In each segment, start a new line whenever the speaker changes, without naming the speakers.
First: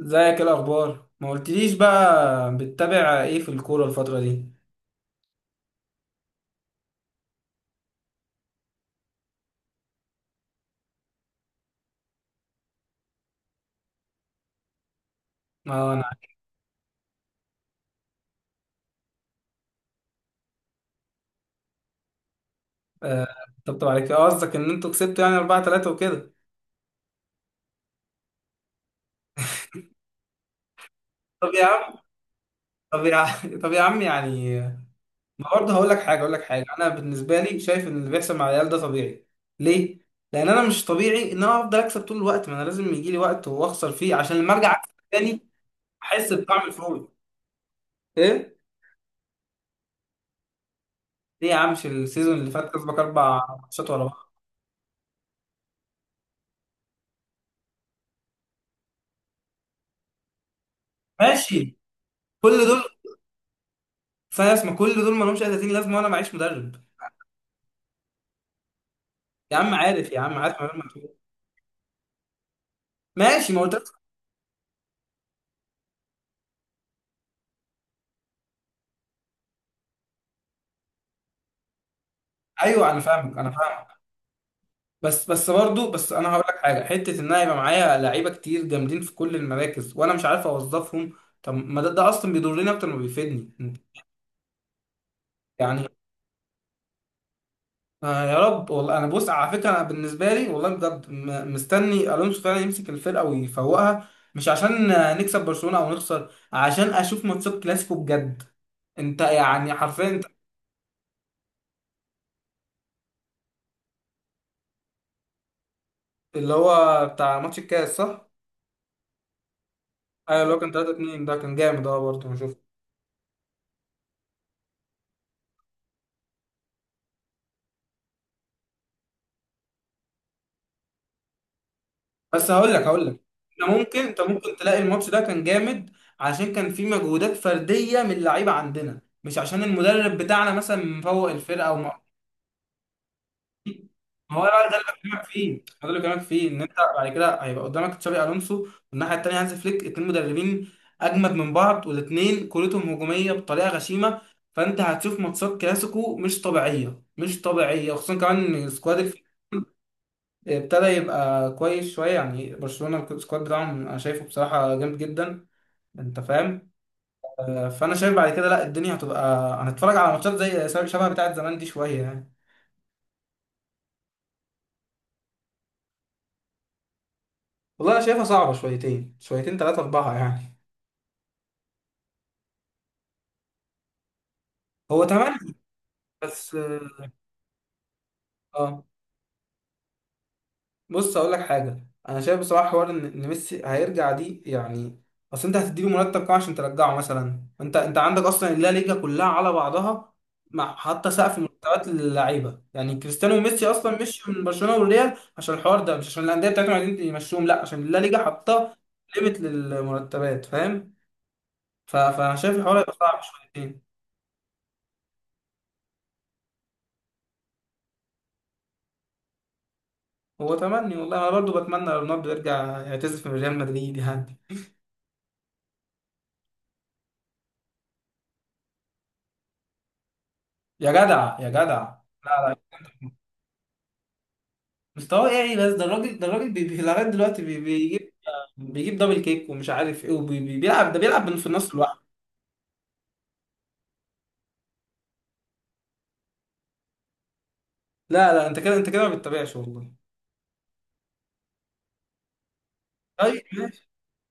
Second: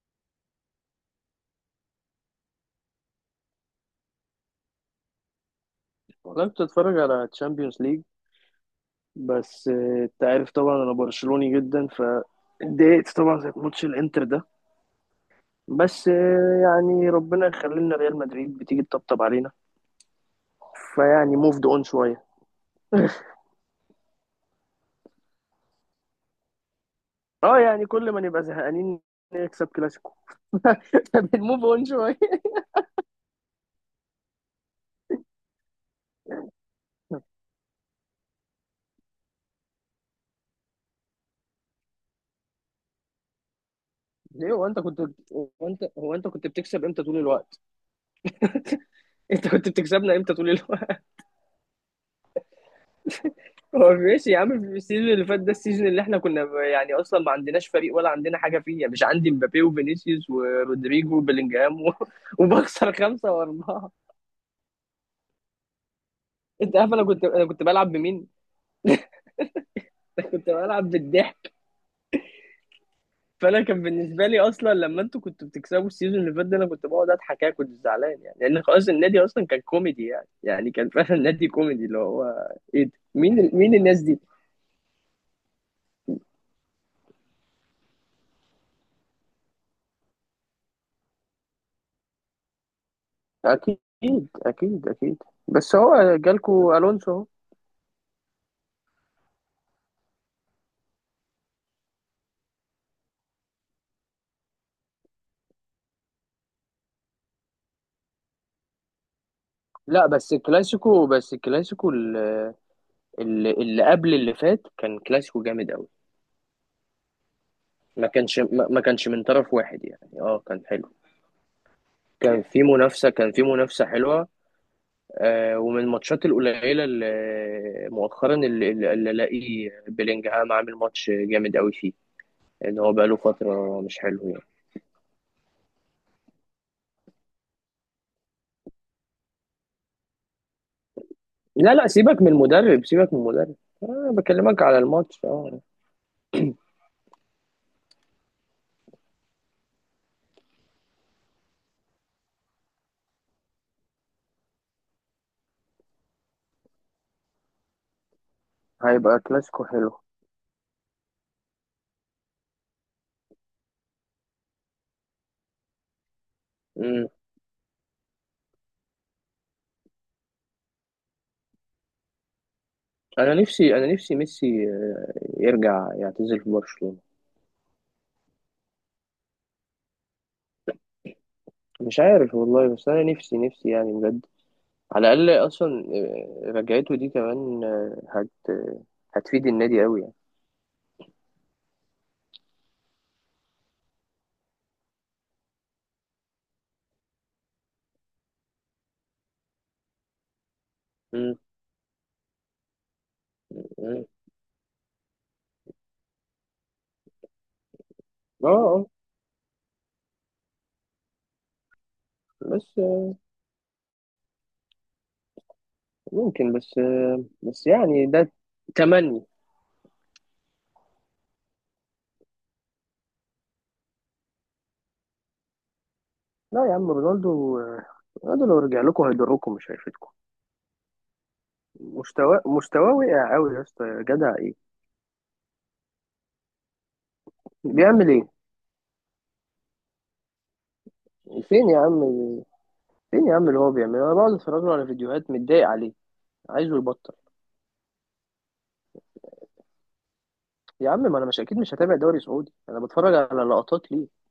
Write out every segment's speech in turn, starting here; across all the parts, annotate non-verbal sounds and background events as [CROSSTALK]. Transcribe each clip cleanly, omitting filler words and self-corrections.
ازيك؟ ايه الاخبار؟ ما قلتليش بقى، بتتابع ايه في الكوره الفتره دي؟
والله كنت بتفرج على تشامبيونز ليج. بس انت عارف طبعا انا برشلوني جدا فاتضايقت طبعا زي ماتش الانتر ده.
اه
بس
انا.
يعني ربنا يخلينا ريال مدريد بتيجي تطبطب علينا. فيعني موفد اون شويه.
آه، طبطب عليك اه، قصدك ان انتوا كسبتوا يعني 4-3 وكده.
اه يعني كل ما نبقى زهقانين نكسب كلاسيكو. [LAUGHS]
طب
بنموف
يا
اون
عم،
شويه.
طب يا عم، [LAUGHS] طب يا عم يعني. ما برضه هقول لك حاجه، انا بالنسبه لي شايف ان اللي بيحصل مع العيال ده طبيعي. ليه؟ لان انا مش طبيعي ان انا افضل اكسب طول الوقت، ما انا لازم يجي لي وقت واخسر فيه عشان
ليه؟
لما
هو
ارجع
انت
اكسب
كنت
تاني،
هو انت هو انت
احس
كنت
بطعم
بتكسب امتى
الفوز.
طول الوقت؟
ايه؟
انت كنت بتكسبنا امتى طول الوقت؟
ليه يا عم، مش السيزون اللي فات كسبك اربع ماتشات
هو
ورا بعض؟
ماشي يا عم، في السيزون اللي فات ده، السيزون اللي احنا كنا يعني اصلا ما عندناش فريق ولا عندنا حاجه فيه يعني. مش عندي مبابي وفينيسيوس ورودريجو
ماشي،
وبيلينجهام [LAUGHS]
كل دول؟
وبخسر 5-4.
فاس ما كل دول ما لهمش اي 30 لازمه وانا معيش مدرب.
انت عارف انا كنت بلعب بمين؟
يا عم عارف، يا
[LAUGHS]
عم
كنت
عارف، ما
بلعب
معتول.
بالضحك.
ماشي، ما
فانا
قلت لك.
كان بالنسبه لي اصلا لما انتوا كنتوا بتكسبوا السيزون اللي فات ده، انا كنت بقعد اضحك. أنا كنت زعلان يعني، لان خلاص النادي اصلا كان كوميدي. يعني كان فعلا نادي كوميدي اللي هو ايه
ايوه
ده؟
انا فاهمك،
مين الناس دي؟
بس برضه انا هقول لك حاجه، حته ان انا يبقى معايا لعيبه كتير جامدين في كل المراكز وانا مش عارف اوظفهم. طب ما ده، ده اصلا بيضرني اكتر ما بيفيدني،
اكيد. اكيد، اكيد. بس
يعني.
هو جالكوا الونسو اهو.
آه يا رب، والله انا بص على فكره، انا بالنسبه لي والله بجد مستني الونسو فعلا يمسك الفرقه ويفوقها، مش عشان آه، نكسب برشلونه او نخسر، عشان اشوف ماتشات كلاسيكو بجد. انت يعني
لا
حرفيا.
بس الكلاسيكو، اللي قبل اللي فات كان كلاسيكو جامد قوي.
اللي هو بتاع ماتش الكاس
ما
صح؟
كانش ما ما كانش من طرف واحد يعني.
ايوه
اه
اللي هو
كان
كان 3
حلو.
2 ده كان جامد اه، برضه انا شفته.
كان في منافسة حلوة. ومن الماتشات القليلة اللي مؤخرا اللي الاقي بيلينجهام عامل ماتش جامد قوي فيه.
بس هقول
ان
لك
هو
هقول لك
بقاله
انت
فترة مش
ممكن انت
حلو يعني.
ممكن تلاقي الماتش ده كان جامد عشان كان فيه مجهودات فرديه من اللعيبه عندنا، مش عشان المدرب بتاعنا مثلا مفوق الفرقه
لا
او
لا،
ما.
سيبك من المدرب. سيبك من المدرب، انا
ما هو
بكلمك
بقى ده
على
اللي
الماتش،
بكلمك فيه،
اه.
ان انت بعد كده هيبقى قدامك تشابي الونسو والناحيه التانيه هانز فليك، اتنين مدربين اجمد من بعض، والاتنين كورتهم هجوميه بطريقه غشيمه. فانت هتشوف ماتشات كلاسيكو مش طبيعيه، خصوصا كمان إن سكواد
هيبقى
الفريق
كلاسيكو حلو.
ابتدى يبقى كويس شويه. يعني برشلونه السكواد بتاعهم انا شايفه بصراحه جامد جدا، انت فاهم؟ آه، فانا شايف بعد كده لا، الدنيا هتبقى، هنتفرج على ماتشات زي شبه بتاعه زمان دي شويه يعني.
انا نفسي ميسي يرجع يعتزل في برشلونة.
والله انا شايفها صعبه، شويتين شويتين، ثلاثه اربعه يعني.
مش عارف والله، بس انا نفسي نفسي يعني بجد.
هو
على
تمام
الاقل اصلا
بس
رجعته
اه،
دي كمان آه، هت آه،
آه.
هتفيد النادي قوي يعني.
بص هقول لك حاجه، انا شايف بصراحه حوار ان ميسي هيرجع دي، يعني اصل انت هتديله مرتب كام عشان ترجعه؟ مثلا انت عندك اصلا اللا ليجا كلها على بعضها مع حتى
مم.
سقف مرتبات للعيبه. يعني كريستيانو وميسي اصلا
مم.
مشي من برشلونه والريال عشان الحوار ده، مش عشان الانديه بتاعتهم عايزين يمشوهم، لا، عشان اللا ليجا
اه.
حاطه ليميت للمرتبات، فاهم؟ فانا شايف
بس
الحوار هيبقى صعب شويتين.
ممكن. بس يعني ده تمني.
هو تمني، والله انا برضو بتمنى رونالدو يرجع يعتزل في ريال مدريد يعني.
لا يا عم، رونالدو رونالدو لو رجع لكم هيضركم مش هيفيدكم.
يا جدع، يا جدع لا. لا،
مستواه وقع قوي يا اسطى يا جدع. ايه
مستواه يعني، بس ده الراجل، ده الراجل لغايه دلوقتي
بيعمل
بيجيب،
ايه؟
بيجيب دبل كيك ومش عارف ايه، وبيلعب، ده بيلعب من في
فين
النص
يا
لوحده.
عم فين يا عم اللي هو بيعمله؟ انا بقعد اتفرج له على فيديوهات متضايق عليه عايزه يبطل.
لا لا، انت كده، ما بتتابعش والله.
يا عم، ما انا مش اكيد مش هتابع دوري سعودي، انا بتفرج
طيب
على
ماشي،
لقطات ليه.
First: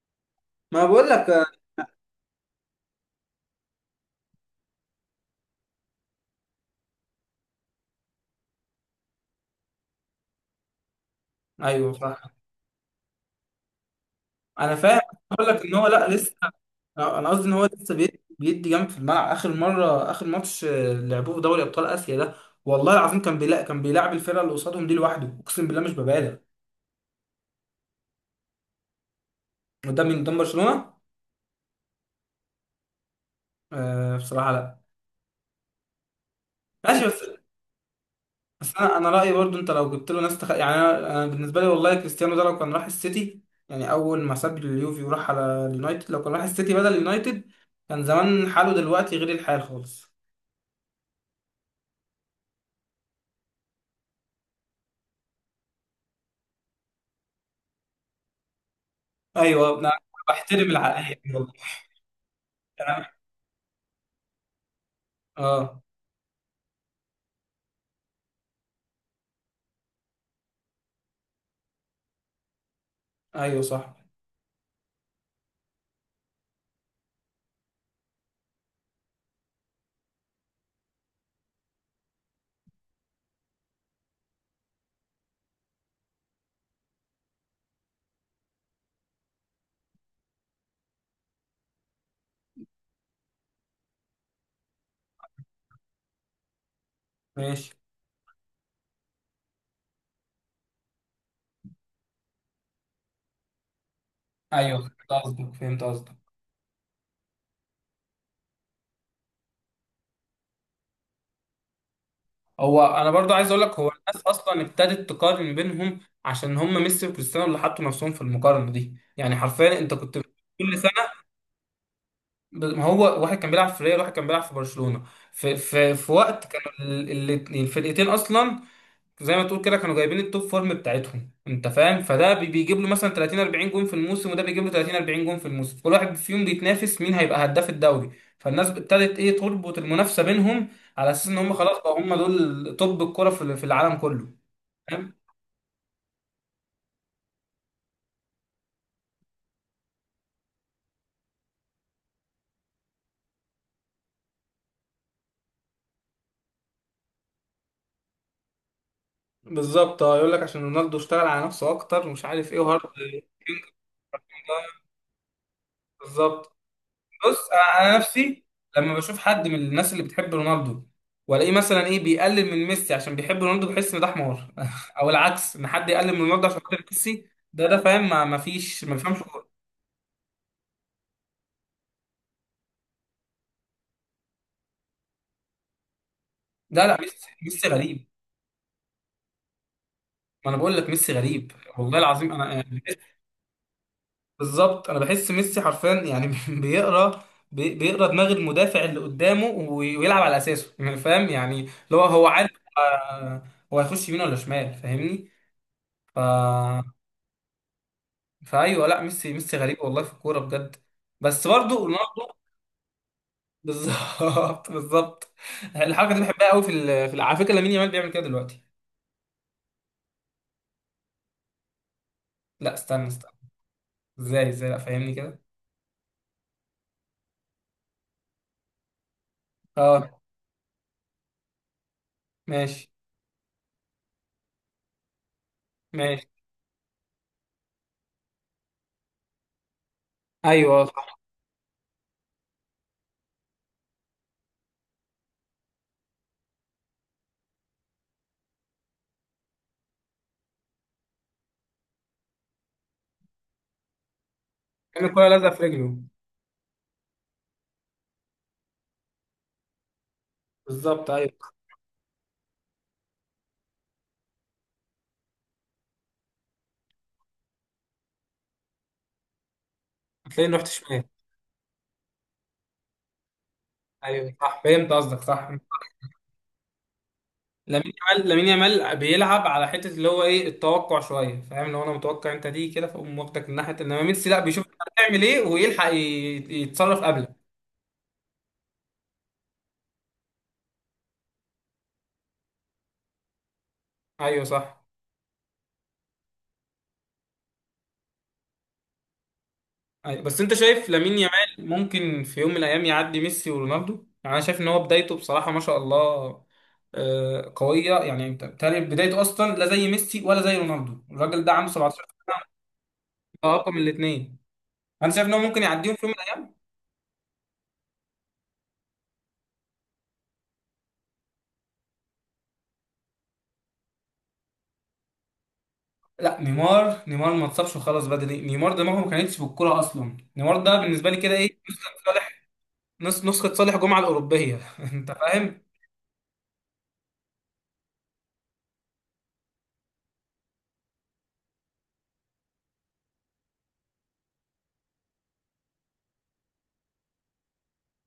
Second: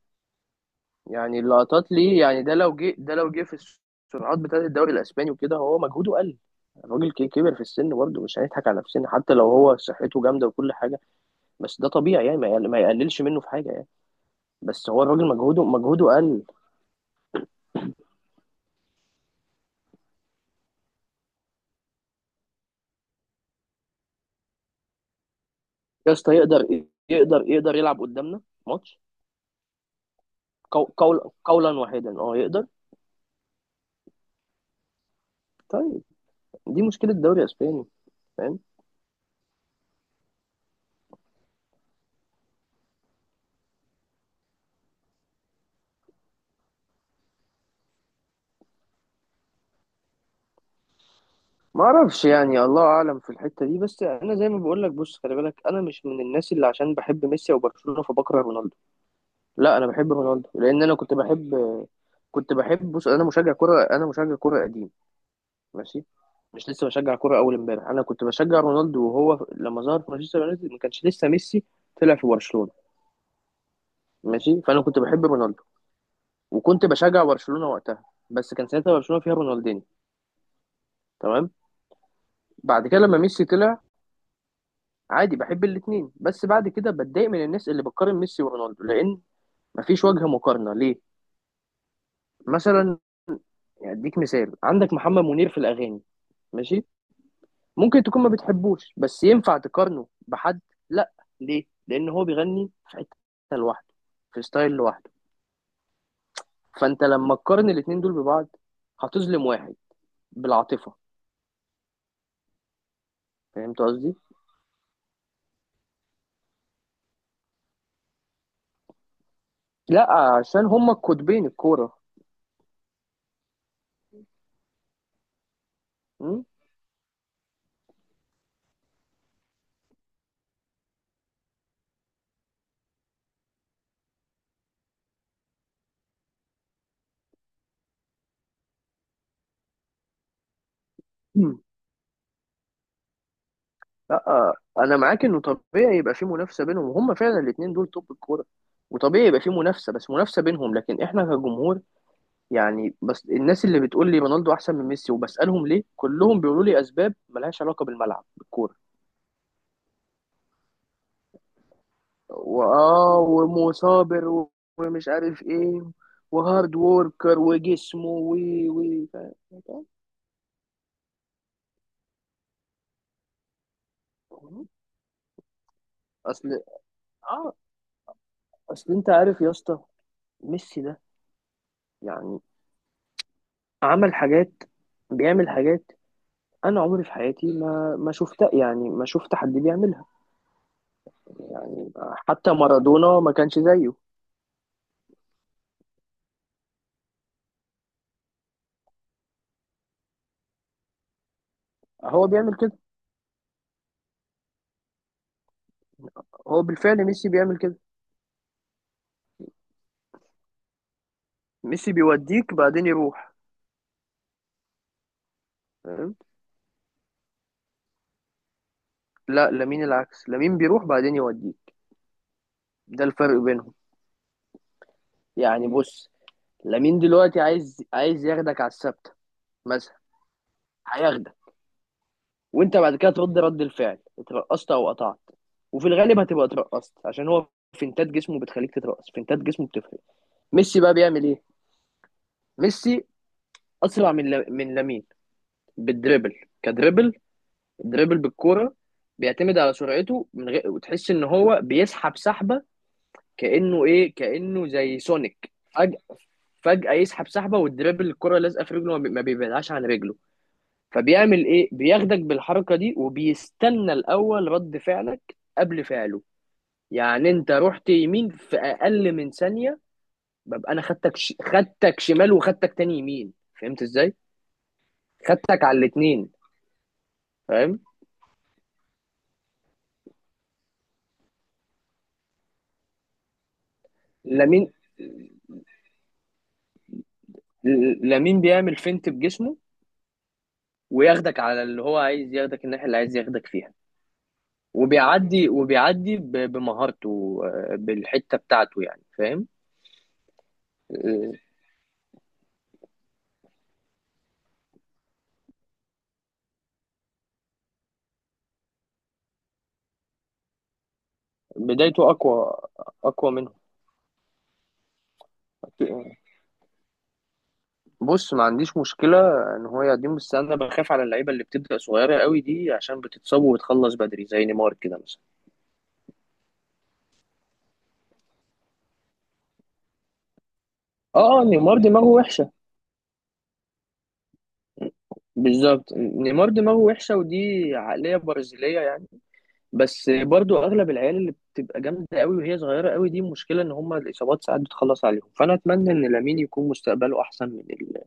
ما بقول لك
يعني
آه.
اللقطات ليه. يعني ده لو جه في السرعات بتاعه الدوري الاسباني وكده هو مجهوده قل. الراجل كبر في السن برضه، مش هنضحك على نفسنا حتى لو هو صحته جامده وكل حاجه. بس ده
ايوه
طبيعي
صح،
يعني، ما يقللش منه في حاجه يعني.
انا
بس
فاهم.
هو الراجل
بقول لك ان هو، لا
مجهوده
لسه،
قل.
انا قصدي ان هو لسه بيدي جنب في الملعب. اخر مره، اخر ماتش آه، لعبوه في دوري ابطال اسيا ده، والله العظيم كان بيلاعب، الفرقه اللي قصادهم دي لوحده، اقسم بالله مش
يا اسطى
ببالغ.
يقدر. يقدر يلعب قدامنا ماتش.
وده من قدام برشلونه.
قول قولا واحدا، اه يقدر.
آه بصراحه لا.
طيب، دي
ماشي
مشكله
بس،
الدوري الاسباني، فاهم.
بس انا رايي، برضو انت لو جبت له ناس يعني، انا بالنسبه لي والله كريستيانو ده لو كان راح السيتي، يعني اول ما ساب اليوفي وراح على اليونايتد، لو كان راح السيتي بدل اليونايتد، كان زمان حاله دلوقتي غير الحال خالص.
ما اعرفش يعني، الله اعلم في الحته دي. بس انا زي ما بقول لك، بص خلي بالك، انا مش من الناس اللي عشان بحب ميسي او برشلونه فبكره رونالدو. لا،
ايوه
انا
انا
بحب رونالدو
بحترم [LAUGHS]
لان انا
العقليه
كنت
دي والله.
بحب، بص،
أنا-
انا مشجع كره قديم.
اه.
ماشي. مش لسه بشجع كره اول امبارح. انا كنت بشجع رونالدو وهو لما ظهر في مانشستر يونايتد ما كانش لسه ميسي طلع في برشلونه.
ايوه صح،
ماشي. فانا كنت بحب رونالدو وكنت بشجع برشلونه وقتها. بس كان ساعتها برشلونه فيها رونالدينيو. تمام. بعد كده لما ميسي طلع، عادي بحب الاتنين. بس بعد كده بتضايق من الناس اللي بتقارن ميسي ورونالدو، لان مفيش وجه مقارنه ليه. مثلا يعني اديك مثال، عندك محمد منير في الاغاني. ماشي.
ماشي.
ممكن تكون ما بتحبوش، بس ينفع تقارنه بحد؟ لا. ليه؟ لان هو بيغني في حته لوحده، في ستايل
ايوه
لوحده.
فهمت قصدك،
فانت لما تقارن الاتنين دول ببعض هتظلم واحد بالعاطفه.
هو انا برضو عايز اقول لك،
فهمت
هو
قصدي؟
الناس اصلا ابتدت تقارن بينهم عشان هم ميسي وكريستيانو اللي حطوا نفسهم في المقارنه دي، يعني حرفيا انت
لا،
كنت،
عشان
كل،
هما القطبين الكوره.
ما هو واحد كان بيلعب في ريال، واحد كان بيلعب في برشلونة، في وقت كان الفرقتين اصلا زي ما تقول كده كانوا جايبين التوب فورم بتاعتهم، انت فاهم؟ فده بيجيب له مثلا 30 40 جون في الموسم، وده بيجيب له 30 40 جون في الموسم، كل واحد فيهم بيتنافس مين هيبقى هداف الدوري. فالناس ابتدت ايه، تربط المنافسة بينهم على اساس ان هم
م?
خلاص بقى، هم دول توب الكرة في في العالم كله،
لا انا
فاهم؟
معاك، انه طبيعي يبقى في منافسه بينهم، وهم فعلا الاثنين دول توب الكوره. وطبيعي يبقى في منافسه، بس منافسه بينهم. لكن احنا كجمهور يعني، بس الناس اللي بتقول لي رونالدو احسن من ميسي، وبسالهم ليه، كلهم بيقولوا لي اسباب ملهاش علاقه بالملعب بالكوره.
بالظبط. اه يقول لك عشان رونالدو اشتغل على نفسه اكتر ومش عارف ايه، وهارد.
واه ومصابر، ومش عارف ايه،
بالظبط.
وهارد ووركر،
بص، انا
وجسمه، و
نفسي
و
لما بشوف حد من الناس اللي بتحب رونالدو والاقيه مثلا ايه بيقلل من ميسي عشان بيحب رونالدو، بحس ان ده حمار، [LAUGHS] او العكس، ان حد يقلل من رونالدو
اصل
عشان خاطر ميسي.
اه
ده ده فاهم، ما فيش، ما
اصل انت
بيفهمش
عارف
كوره.
يا اسطى، ميسي ده يعني عمل حاجات. بيعمل حاجات انا
لا لا،
عمري في
ميسي
حياتي
ميسي
ما
غريب.
ما شفت، يعني ما شفت حد بيعملها.
ما انا بقول لك ميسي غريب،
يعني
والله العظيم
حتى
انا يعني
مارادونا ما كانش زيه.
بالظبط، انا بحس ميسي حرفيا يعني، [LAUGHS] بيقرا، بيقرا دماغ المدافع اللي قدامه، ويلعب على اساسه، [LAUGHS] يعني فاهم، يعني اللي هو،
هو
هو عارف
بيعمل كده.
آه، هو هيخش يمين ولا شمال، فاهمني؟ ف،
هو بالفعل ميسي بيعمل كده.
فايوه. لا ميسي ميسي غريب والله في الكوره بجد، بس برضه
ميسي
رونالدو.
بيوديك بعدين يروح،
[LAUGHS] بالظبط، الحركه
فاهم؟
دي بحبها قوي، في على فكره لامين يامال بيعمل كده دلوقتي.
لا، لامين العكس، لامين بيروح بعدين يوديك.
لا
ده
استنى استنى.
الفرق بينهم.
ازاي؟ ازاي؟ لا فاهمني كده.
يعني بص، لامين دلوقتي عايز ياخدك على الثابته مثلا.
اه،
هياخدك، وانت
ماشي.
بعد كده ترد رد الفعل، اترقصت او قطعت. وفي الغالب
ماشي.
هتبقى اترقصت، عشان هو فنتات جسمه بتخليك تترقص. فنتات جسمه بتفرق. ميسي
ايوه آه،
بقى
صح.
بيعمل ايه؟ ميسي اسرع من من لامين بالدريبل. كدريبل دريبل بالكوره. بيعتمد على سرعته، من غير وتحس ان هو بيسحب سحبه، كانه كانه زي
كان الكوره لازقه
سونيك.
في رجله.
فجأة يسحب سحبة، والدريبل الكرة لازقة في رجله، ما بيبعدهاش عن رجله.
بالظبط
فبيعمل
ايوه.
ايه؟ بياخدك بالحركة دي وبيستنى الأول رد فعلك قبل فعله. يعني انت رحت يمين في أقل من ثانية،
هتلاقيه رحت
ببقى انا
شمال.
خدتك خدتك شمال، وخدتك تاني يمين. فهمت ازاي؟
ايوه صح، فهمت قصدك صح.
خدتك على الاتنين، فاهم.
لامين يامال، بيلعب على حته اللي هو ايه، التوقع شويه، فاهم؟ لو انا متوقع انت دي كده، فاقوم واخدك من ناحيه، انما ميسي لا، بيشوف
لامين
انت هتعمل ايه ويلحق يتصرف قبلك.
لامين بيعمل فينت بجسمه، وياخدك على اللي هو عايز ياخدك، الناحية اللي عايز ياخدك فيها.
ايوه صح.
وبيعدي بمهارته، بالحتة بتاعته يعني، فاهم؟
أيوة، بس انت شايف لامين
آه،
يامال ممكن في يوم من الايام يعدي ميسي ورونالدو؟ يعني انا شايف ان هو بدايته بصراحه ما شاء الله آه، قويه، يعني انت بتهيألي بدايته اصلا لا زي ميسي ولا زي رونالدو، الراجل ده عنده 17
بدايته أقوى. أقوى
سنه
منه.
رقم الاثنين. انا شايف ان هو ممكن يعديهم في يوم من الايام.
بص ما عنديش مشكلة إن هو يقدم، بس أنا بخاف على اللعيبة اللي بتبدأ صغيرة قوي دي، عشان بتتصاب وتخلص بدري، زي نيمار كده مثلا.
لا نيمار، نيمار ما اتصابش وخلاص بدري، نيمار دماغه ما كانتش بالكوره اصلا. نيمار ده بالنسبه لي كده
اه،
ايه،
نيمار
نسخه
دماغه
صالح،
وحشة.
نسخه صالح جمعه الاوروبيه، [LAUGHS] انت فاهم.
بالظبط، نيمار دماغه وحشة، ودي عقلية برازيلية يعني. بس برضو اغلب العيال اللي بتبقى جامده قوي وهي صغيره قوي، دي مشكله ان هم الاصابات ساعات بتخلص عليهم. فانا اتمنى ان لامين يكون مستقبله احسن من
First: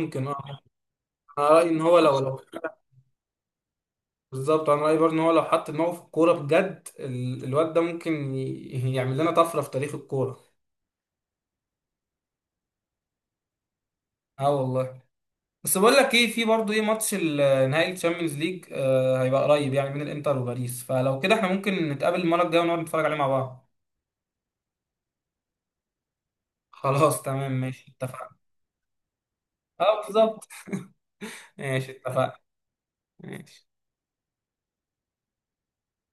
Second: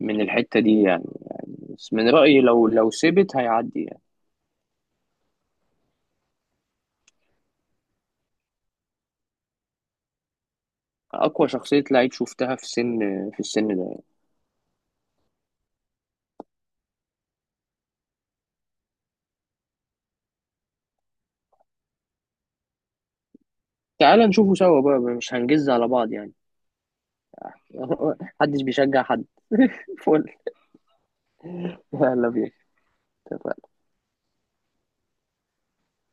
من
اه،
الحته دي يعني.
انا رايي ان
بس
هو
من
لو.
رايي، لو سبت هيعدي يعني.
بالظبط انا رايي برضه ان هو لو حط دماغه في الكوره بجد الواد ده ممكن يعمل لنا طفره في تاريخ الكوره.
اقوى شخصيه لعيب شفتها في سن، في السن ده يعني.
اه والله. بس بقول لك ايه، في برضه ايه، ماتش نهائي الشامبيونز ليج آه هيبقى قريب يعني بين الانتر وباريس، فلو كده احنا ممكن نتقابل المره الجايه ونقعد نتفرج عليه مع بعض.
تعال نشوفه سوا بقى، مش هنجز على بعض يعني.
خلاص تمام ماشي،
[LAUGHS]
اتفقنا.
محدش بيشجع حد. [LAUGHS]
اه
فل
بالظبط، ماشي
يلا
اتفقنا.
بينا.
ماشي.